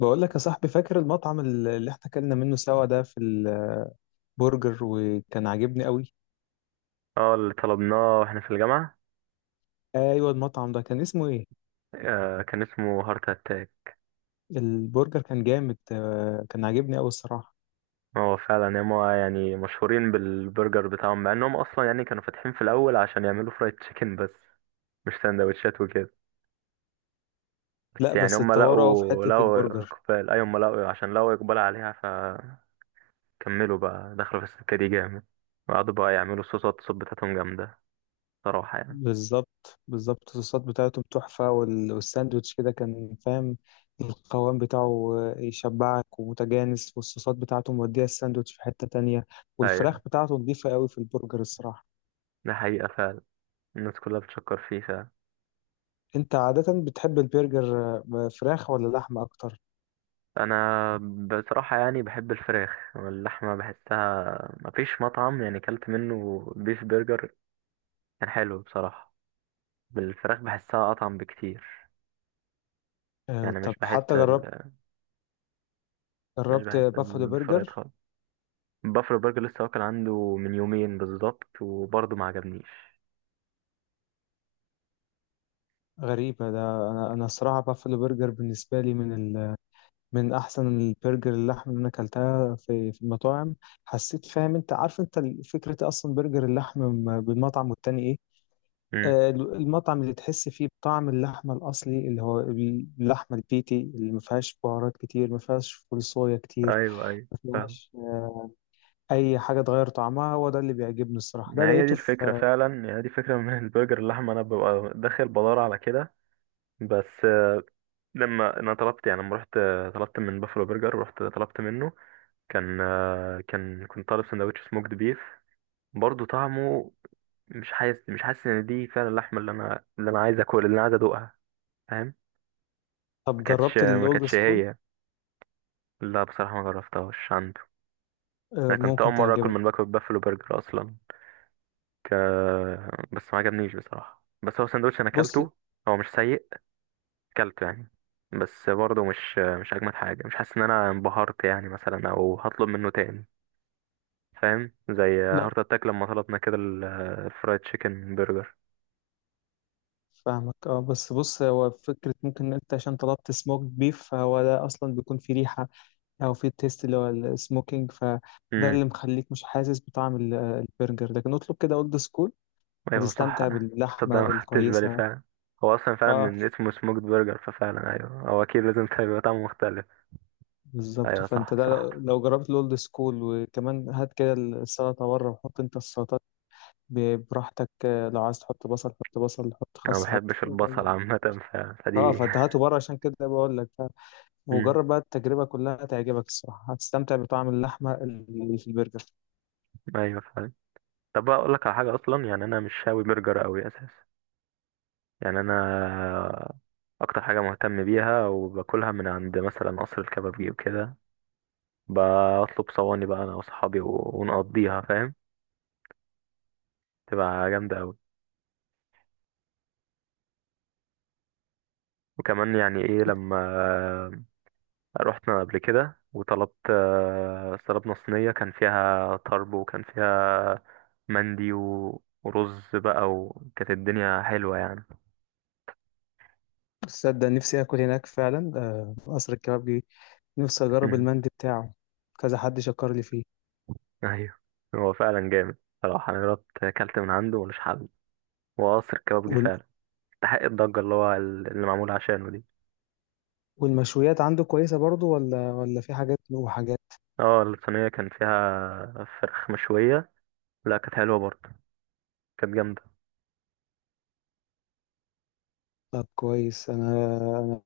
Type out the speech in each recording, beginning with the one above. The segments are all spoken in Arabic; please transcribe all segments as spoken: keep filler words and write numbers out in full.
بقول لك يا صاحبي، فاكر المطعم ال- اللي احنا اكلنا منه سوا ده في البرجر؟ وكان عاجبني قوي. اه، اللي طلبناه واحنا في الجامعة. ايوه، المطعم ده كان اسمه ايه؟ آه، كان اسمه هارت اتاك. البرجر كان جامد، آه، كان عاجبني قوي الصراحه. هو فعلا هما يعني مشهورين بالبرجر بتاعهم، مع انهم اصلا يعني كانوا فاتحين في الاول عشان يعملوا فرايد تشيكن بس، مش سندوتشات وكده. بس لا يعني بس هما اتطوروا قوي في لقوا حته لقوا البرجر. اقبال. اي هما لقوا عشان لقوا اقبال عليها، فكملوا بقى دخلوا في السكة دي جامد. وقعدوا بقى يعملوا صوصات، الصوت بتاعتهم جامدة صراحة يعني. بالظبط بالظبط، الصوصات بتاعتهم تحفه، وال- والساندوتش كده كان فاهم، القوام بتاعه آه، يشبعك ومتجانس، والصوصات بتاعته مودية الساندوتش في حته تانية. والفراخ ايوه، بتاعته نضيفه قوي في البرجر الصراحه. ده حقيقة فعلا، الناس كلها بتشكر فيه. انت عادة بتحب البرجر، آه، فراخ ولا لحمة اكتر؟ انا بصراحه يعني بحب الفراخ، واللحمه بحسها مفيش مطعم يعني كلت منه بيف برجر كان حلو بصراحه. بالفراخ بحسها اطعم بكتير، آه، يعني طب مش بحس حتى جربت ال... مش جربت بحس بافلو ال- بالفرايد برجر؟ خالص. بافلو برجر لسه واكل عنده من يومين بالظبط وبرضه ما عجبنيش. غريبة ده. انا انا الصراحة بافلو برجر بالنسبة لي من ال... من احسن البرجر اللحمة اللي انا اكلتها في في المطاعم. حسيت فاهم، انت عارف انت ال- فكرة اصلا برجر اللحمة م- بالمطعم، والتاني ايه؟ امم، آه، ال- المطعم اللي تحس فيه بطعم اللحمة الأصلي، اللي هو اللحمة البيتي اللي ما فيهاش بهارات كتير، ما فيهاش فول صويا كتير، ايوه ايوه، ما فاهم. فيهاش اي حاجه تغير طعمها. هو ده اللي بيعجبني الصراحه، ده ما هي دي لقيته الفكره في. فعلا، يعني دي فكره من البرجر اللحمه انا ببقى داخل بدور على كده. بس لما انا طلبت، يعني لما رحت طلبت من بافلو برجر ورحت طلبت منه، كان آه، كان كنت طالب سندوتش سموكد بيف، برضه طعمه مش حاسس مش حاسس ان دي فعلا اللحمه اللي انا اللي انا عايز اكل، اللي انا عايز ادوقها، فاهم. ما طب كانتش جربت ما الاولد كانتش سكول؟ هي، لا بصراحه ما جربتهاش عنده. آه، انا كنت اول ممكن مره اكل تعجبك. من باكو بافلو برجر اصلا. ك... بس ما عجبنيش بصراحه. بس هو سندوتش انا بص. اكلته، هو مش سيء، اكلته يعني. بس برضه مش مش اجمد حاجه، مش حاسس ان انا انبهرت يعني مثلا، او هطلب منه تاني، فاهم. زي لا، هارت اتاك لما طلبنا كده الفرايد تشيكن برجر. فاهمك، اه، بس بص، هو فكره، ممكن انت عشان طلبت سموك بيف فهو ده اصلا بيكون فيه ريحه، او فيه تيست، اللي هو السموكينج، فده امم، اللي مخليك مش حاسس بطعم ال- البرجر، لكن اطلب كده اولد سكول، ايوه صح. هتستمتع تصدق باللحمه ما خدتش بالي الكويسه. فعلا. هو اصلا فعلا اه من اسمه سموكد برجر، ففعلا ايوه هو اكيد لازم يبقى طعمه مختلف. بالظبط. ايوه فانت صح صح. ده، لو جربت الاولد سكول، وكمان هات كده السلطه بره وحط انت السلطات ب- براحتك، آه، لو عايز تحط بصل حط بصل، حط انا ما خس، حط بحبش البصل يعني. عامه ف... اه فدي. فتهاته بره، عشان كده بقول لك ف- امم، وجرب بقى التجربة كلها تعجبك الصراحة، هتستمتع بطعم اللحمة اللي في البرجر. ايوه فعلا. طب بقى اقول لك على حاجه، اصلا يعني انا مش شاوي برجر قوي اساسا، يعني انا اكتر حاجه مهتم بيها وباكلها من عند مثلا قصر الكبابجي وكده. بطلب صواني بقى انا واصحابي و... ونقضيها فاهم، تبقى جامده قوي. وكمان يعني ايه لما رحنا قبل كده وطلبت، آه، طلبنا صينية كان فيها طرب، وكان فيها مندي و- ورز بقى، وكانت الدنيا حلوة يعني. تصدق نفسي اكل هناك فعلا، آه، قصر الكبابجي، نفسي اجرب مم. المندي بتاعه، كذا حد شكر لي فيه. أيوه، هو فعلا جامد صراحة. أنا جربت أكلت من عنده ملوش حل، وقصر كبابجي وال... فعلا استحق الضجة اللي هو ال- اللي معمولة عشانه دي. والمشويات عنده كويسة برضو، ولا ولا في حاجات وحاجات؟ اه، الصينية كان فيها فراخ مشوية، لا كانت حلوة برضه، كانت جامدة. طب كويس. انا انا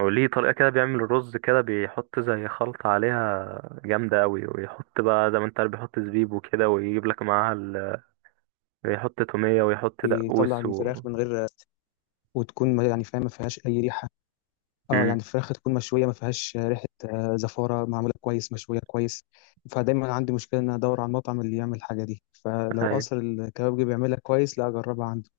هو ليه طريقة كده بيعمل الرز كده، بيحط زي خلطة عليها جامدة أوي، ويحط بقى زي ما انت عارف بيحط زبيب وكده، ويجيب لك معاها ال... ويحط تومية، ويحط بيطلع دقوس و الفراخ من غير، وتكون ما- يعني فاهم ما فيهاش اي ريحة. اه مم. يعني الفراخ تكون مشويه ما فيهاش ريحه، آه، زفاره، معموله كويس، مشويه كويس. فدايما عندي مشكله ان أنا ادور على المطعم اللي يعمل الحاجه دي، فلو أيوة، قصر الكبابجي بيعملها كويس، لا اجربها عنده.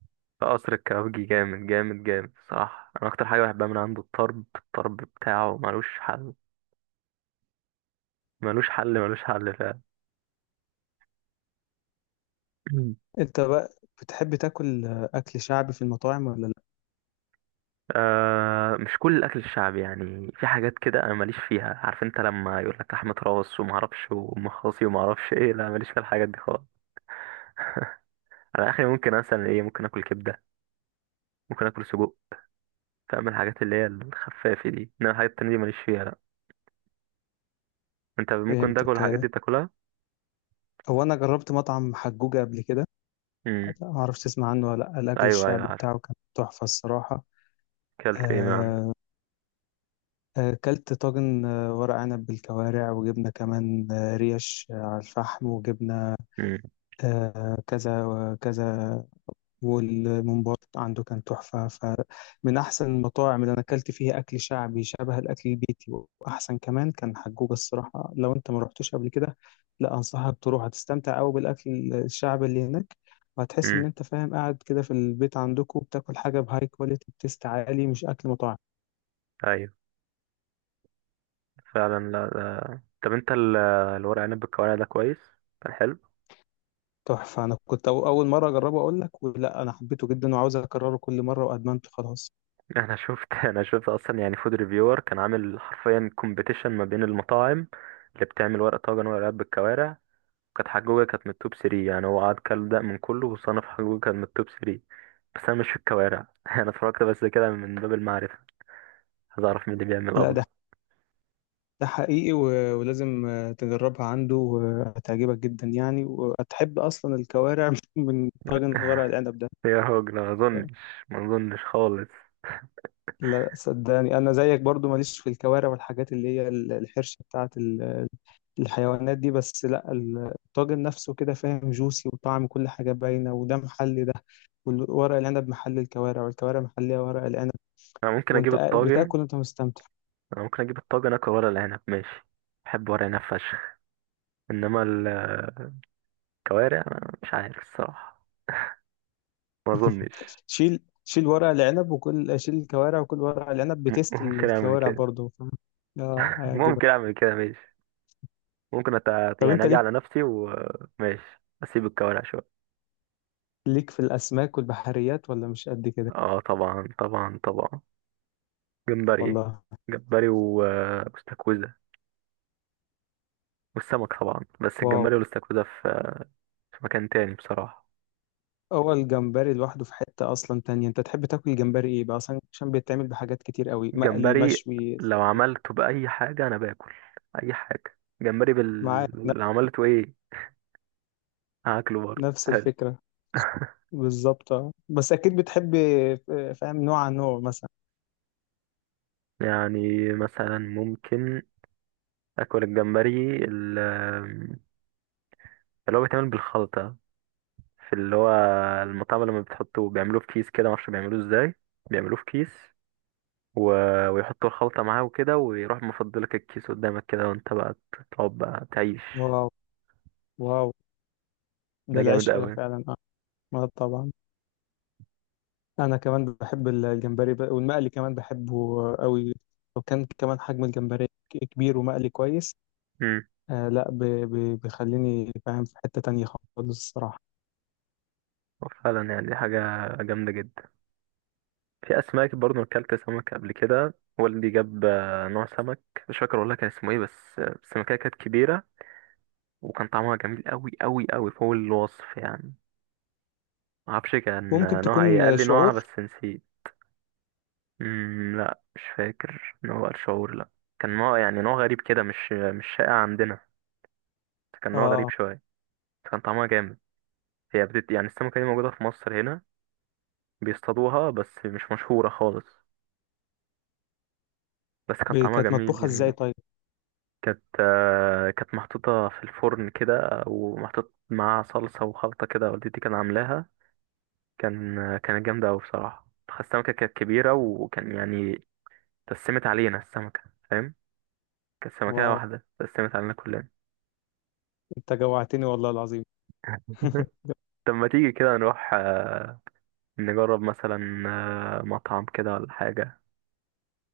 قصر الكبابجي جامد جامد جامد صراحة. أنا أكتر حاجة بحبها من عنده الطرب، الطرب بتاعه ملوش حل، ملوش حل ملوش حل فعلا. مم. انت بقى بتحب تاكل، آه، اكل شعبي في المطاعم ولا لا؟ آه، مش كل الأكل الشعبي يعني. في حاجات كده أنا ماليش فيها، عارف أنت لما يقول لك لحمة راس ومعرفش ومخاصي ومعرفش إيه، لا ماليش في الحاجات دي خالص. على اخري ممكن مثلا ايه، ممكن اكل كبده، ممكن اكل سجق، فاهم الحاجات اللي هي الخفافه دي، انما الحاجات التانية دي ماليش فيها لا. انت ممكن تاكل فهمتك الحاجات آه، دي تاكلها. هو انا جربت مطعم حجوجه قبل كده، امم، ما اعرفش تسمع عنه ولا لا. الاكل ايوه ايوه الشعبي عارف. بتاعه كان تحفه الصراحه. اكلت ايه من عنده. آه، آه، اكلت طاجن، آه، ورق عنب بالكوارع، وجبنه كمان، آه، ريش آه، على الفحم، وجبنه، امم. آه، كذا وكذا. والممبار عنده كان تحفة. فمن أحسن المطاعم اللي أنا أكلت فيها أكل شعبي شبه الأكل البيتي، وأحسن كمان كان حجوج الصراحة. لو أنت ما رحتوش قبل كده، لا أنصحك تروح، هتستمتع أوي بالأكل الشعبي اللي هناك، وهتحس امم، إن أنت فاهم قاعد كده في البيت عندكم بتاكل حاجة بهاي كواليتي، بتست عالي، مش أكل مطاعم. ايوه فعلا. لا لا. طب انت ال- الورق عنب بالكوارع ده كويس؟ كان حلو. تحفة. أنا كنت أول مرة أجربه أقول لك، ولا أنا حبيته جدا وعاوز أكرره كل مرة، وأدمنته خلاص. انا شفت انا شفت اصلا يعني فود ريفيور كان عامل حرفيا كومبيتيشن ما بين المطاعم اللي بتعمل ورق طاجن ورق عنب بالكوارع، كانت حجوجة كانت من التوب تلاتة يعني. هو قعد كل ده من كله وصنف، حجوجة كانت من التوب تلاتة. بس أنا مش في الكوارع أنا اتفرجت بس كده من باب المعرفة، عايز أعرف مين اللي بيعمل لا، ده أفضل. ده حقيقي، و- ولازم آه، تجربها عنده، وهتعجبك جدا يعني، وهتحب أصلا الكوارع من طاجن ورق العنب ده. يا راجل ما أظنش، ما أظنش خالص. لا صدقني، أنا زيك برضو ماليش في الكوارع والحاجات اللي هي ال- الحرشة بتاعت ال- الحيوانات دي، بس لا ال- الطاجن نفسه كده فاهم جوسي، وطعم كل حاجة باينة، وده محلي ده، وورق العنب محل الكوارع، والكوارع محلية ورق العنب، أنا ممكن أجيب وأنت قاعد الطاجن، بتاكل وأنت مستمتع. أنا ممكن أجيب الطاجن أكل ورق العنب ماشي، بحب ورق العنب فشخ. إنما الكوارع أنا مش عارف الصراحة، ما أظنش. شيل شيل ورق العنب وكل، شيل الكوارع وكل ورق العنب، م- بتست ممكن أعمل الكوارع كده برضه ف... اه هيعجبك. ممكن أعمل كده ماشي، ممكن أت... طب يعني انت أجي ليك على نفسي وماشي أسيب الكوارع شوية. ليك في الاسماك والبحريات ولا مش قد كده؟ اه طبعا طبعا طبعا. جمبري، والله. جمبري و- واستاكوزا والسمك طبعا. بس واو، الجمبري والاستاكوزا في في مكان تاني بصراحة. اول جمبري لوحده في حتة اصلا تانية. انت تحب تاكل الجمبري ايه بقى اصلا، عشان بيتعمل بحاجات كتير قوي، مقلي، الجمبري مشوي؟ لو عملته بأي حاجة أنا باكل، أي حاجة، جمبري معاك، بال... ن- لو عملته إيه هاكله برضه نفس حلو. الفكرة بالظبط. اه، بس اكيد بتحب، آه، فاهم، نوع عن نوع مثلا. يعني مثلا ممكن أكل الجمبري ال- اللي هو بيتعمل بالخلطة، في اللي هو المطعم لما بتحطه بيعملوه في كيس كده، معرفش بيعملوه ازاي، بيعملوه في كيس و... ويحطوا الخلطة معاه وكده، ويروح مفضلك الكيس قدامك كده، وانت بقى تقعد بقى تعيش. واو واو، ده ده جامد العشق ده قوي. فعلا. اه. آه طبعا. انا كمان بحب الجمبري بقى، والمقلي كمان بحبه قوي، لو كان كمان حجم الجمبري كبير ومقلي كويس، امم، آه، لا ب- ب- بيخليني فاهم في حتة تانية خالص الصراحة. فعلا يعني دي حاجة جامدة جدا. في أسماك برضه، أكلت سمك قبل كده والدي جاب، آه، نوع سمك مش فاكر والله كان اسمه ايه، بس آه، السمكية كانت كبيرة، وكان طعمها جميل قوي قوي قوي فوق الوصف يعني. معرفش كان ممكن آه، نوعها ايه، قال تكون لي نوعها شعور. بس نسيت. امم، لا مش فاكر نوع الشعور لا. كان نوع يعني نوع غريب كده، مش مش شائع عندنا، كان نوع غريب اه، شوية، كان طعمها جامد. هي بتت... يعني السمكة دي موجودة في مصر هنا، بيصطادوها بس مش مشهورة خالص، بس كان ب- طعمها كانت جميل مطبوخة ازاي جميل. طيب؟ كانت آه، كانت محطوطة في الفرن كده، ومحطوط معاها صلصة وخلطة كده، والدتي كان عاملاها، كان آه، كانت جامدة أوي بصراحة. السمكة كانت كبيرة، وكان يعني تسمت علينا السمكة فاهم، كانت سمكة واو، واحدة تسمت علينا كلنا. انت جوعتني والله العظيم. طب ما تيجي كده نروح، آه، نجرب مثلا آه، مطعم كده ولا حاجة.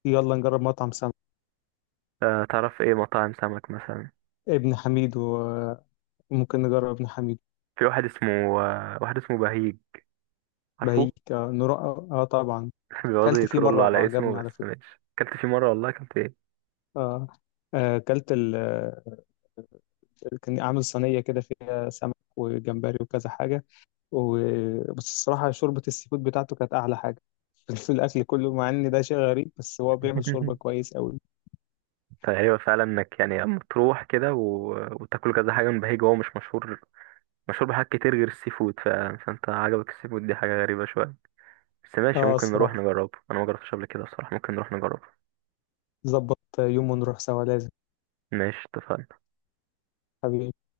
يلا نجرب مطعم سمك، آه، تعرف ايه مطاعم سمك مثلا؟ ابن حميد، وممكن نجرب ابن حميد. في واحد اسمه آه، واحد اسمه بهيج، عارفه؟ بهيك، آه, نروح، اه طبعا. بيقعدوا كلت فيه يترولوا مرة على اسمه، وعجبني بس على فكرة. ماشي اكلت فيه مرة والله اكلت ايه. آه آه، كلت، كان عامل صينية كده فيها سمك وجمبري وكذا حاجة و... بس الصراحة شوربة السي فود بتاعته كانت أعلى حاجة في الأكل كله، مع إن ده شيء غريب، بس هو بيعمل شوربة كويس أوي. ايوه فعلا، انك يعني لما تروح كده و... وتاكل كذا حاجة من بهيج، هو مش مشهور، مشهور بحاجات كتير غير السي فود، ف... فانت عجبك السي فود، دي حاجة غريبة شوية، بس ماشي آه ممكن نروح الصراحة، نجربه، انا ما جربتش قبل كده بصراحة، ممكن نروح نجربه. ظبط يوم ونروح سوا لازم. ماشي اتفقنا. حبيبي.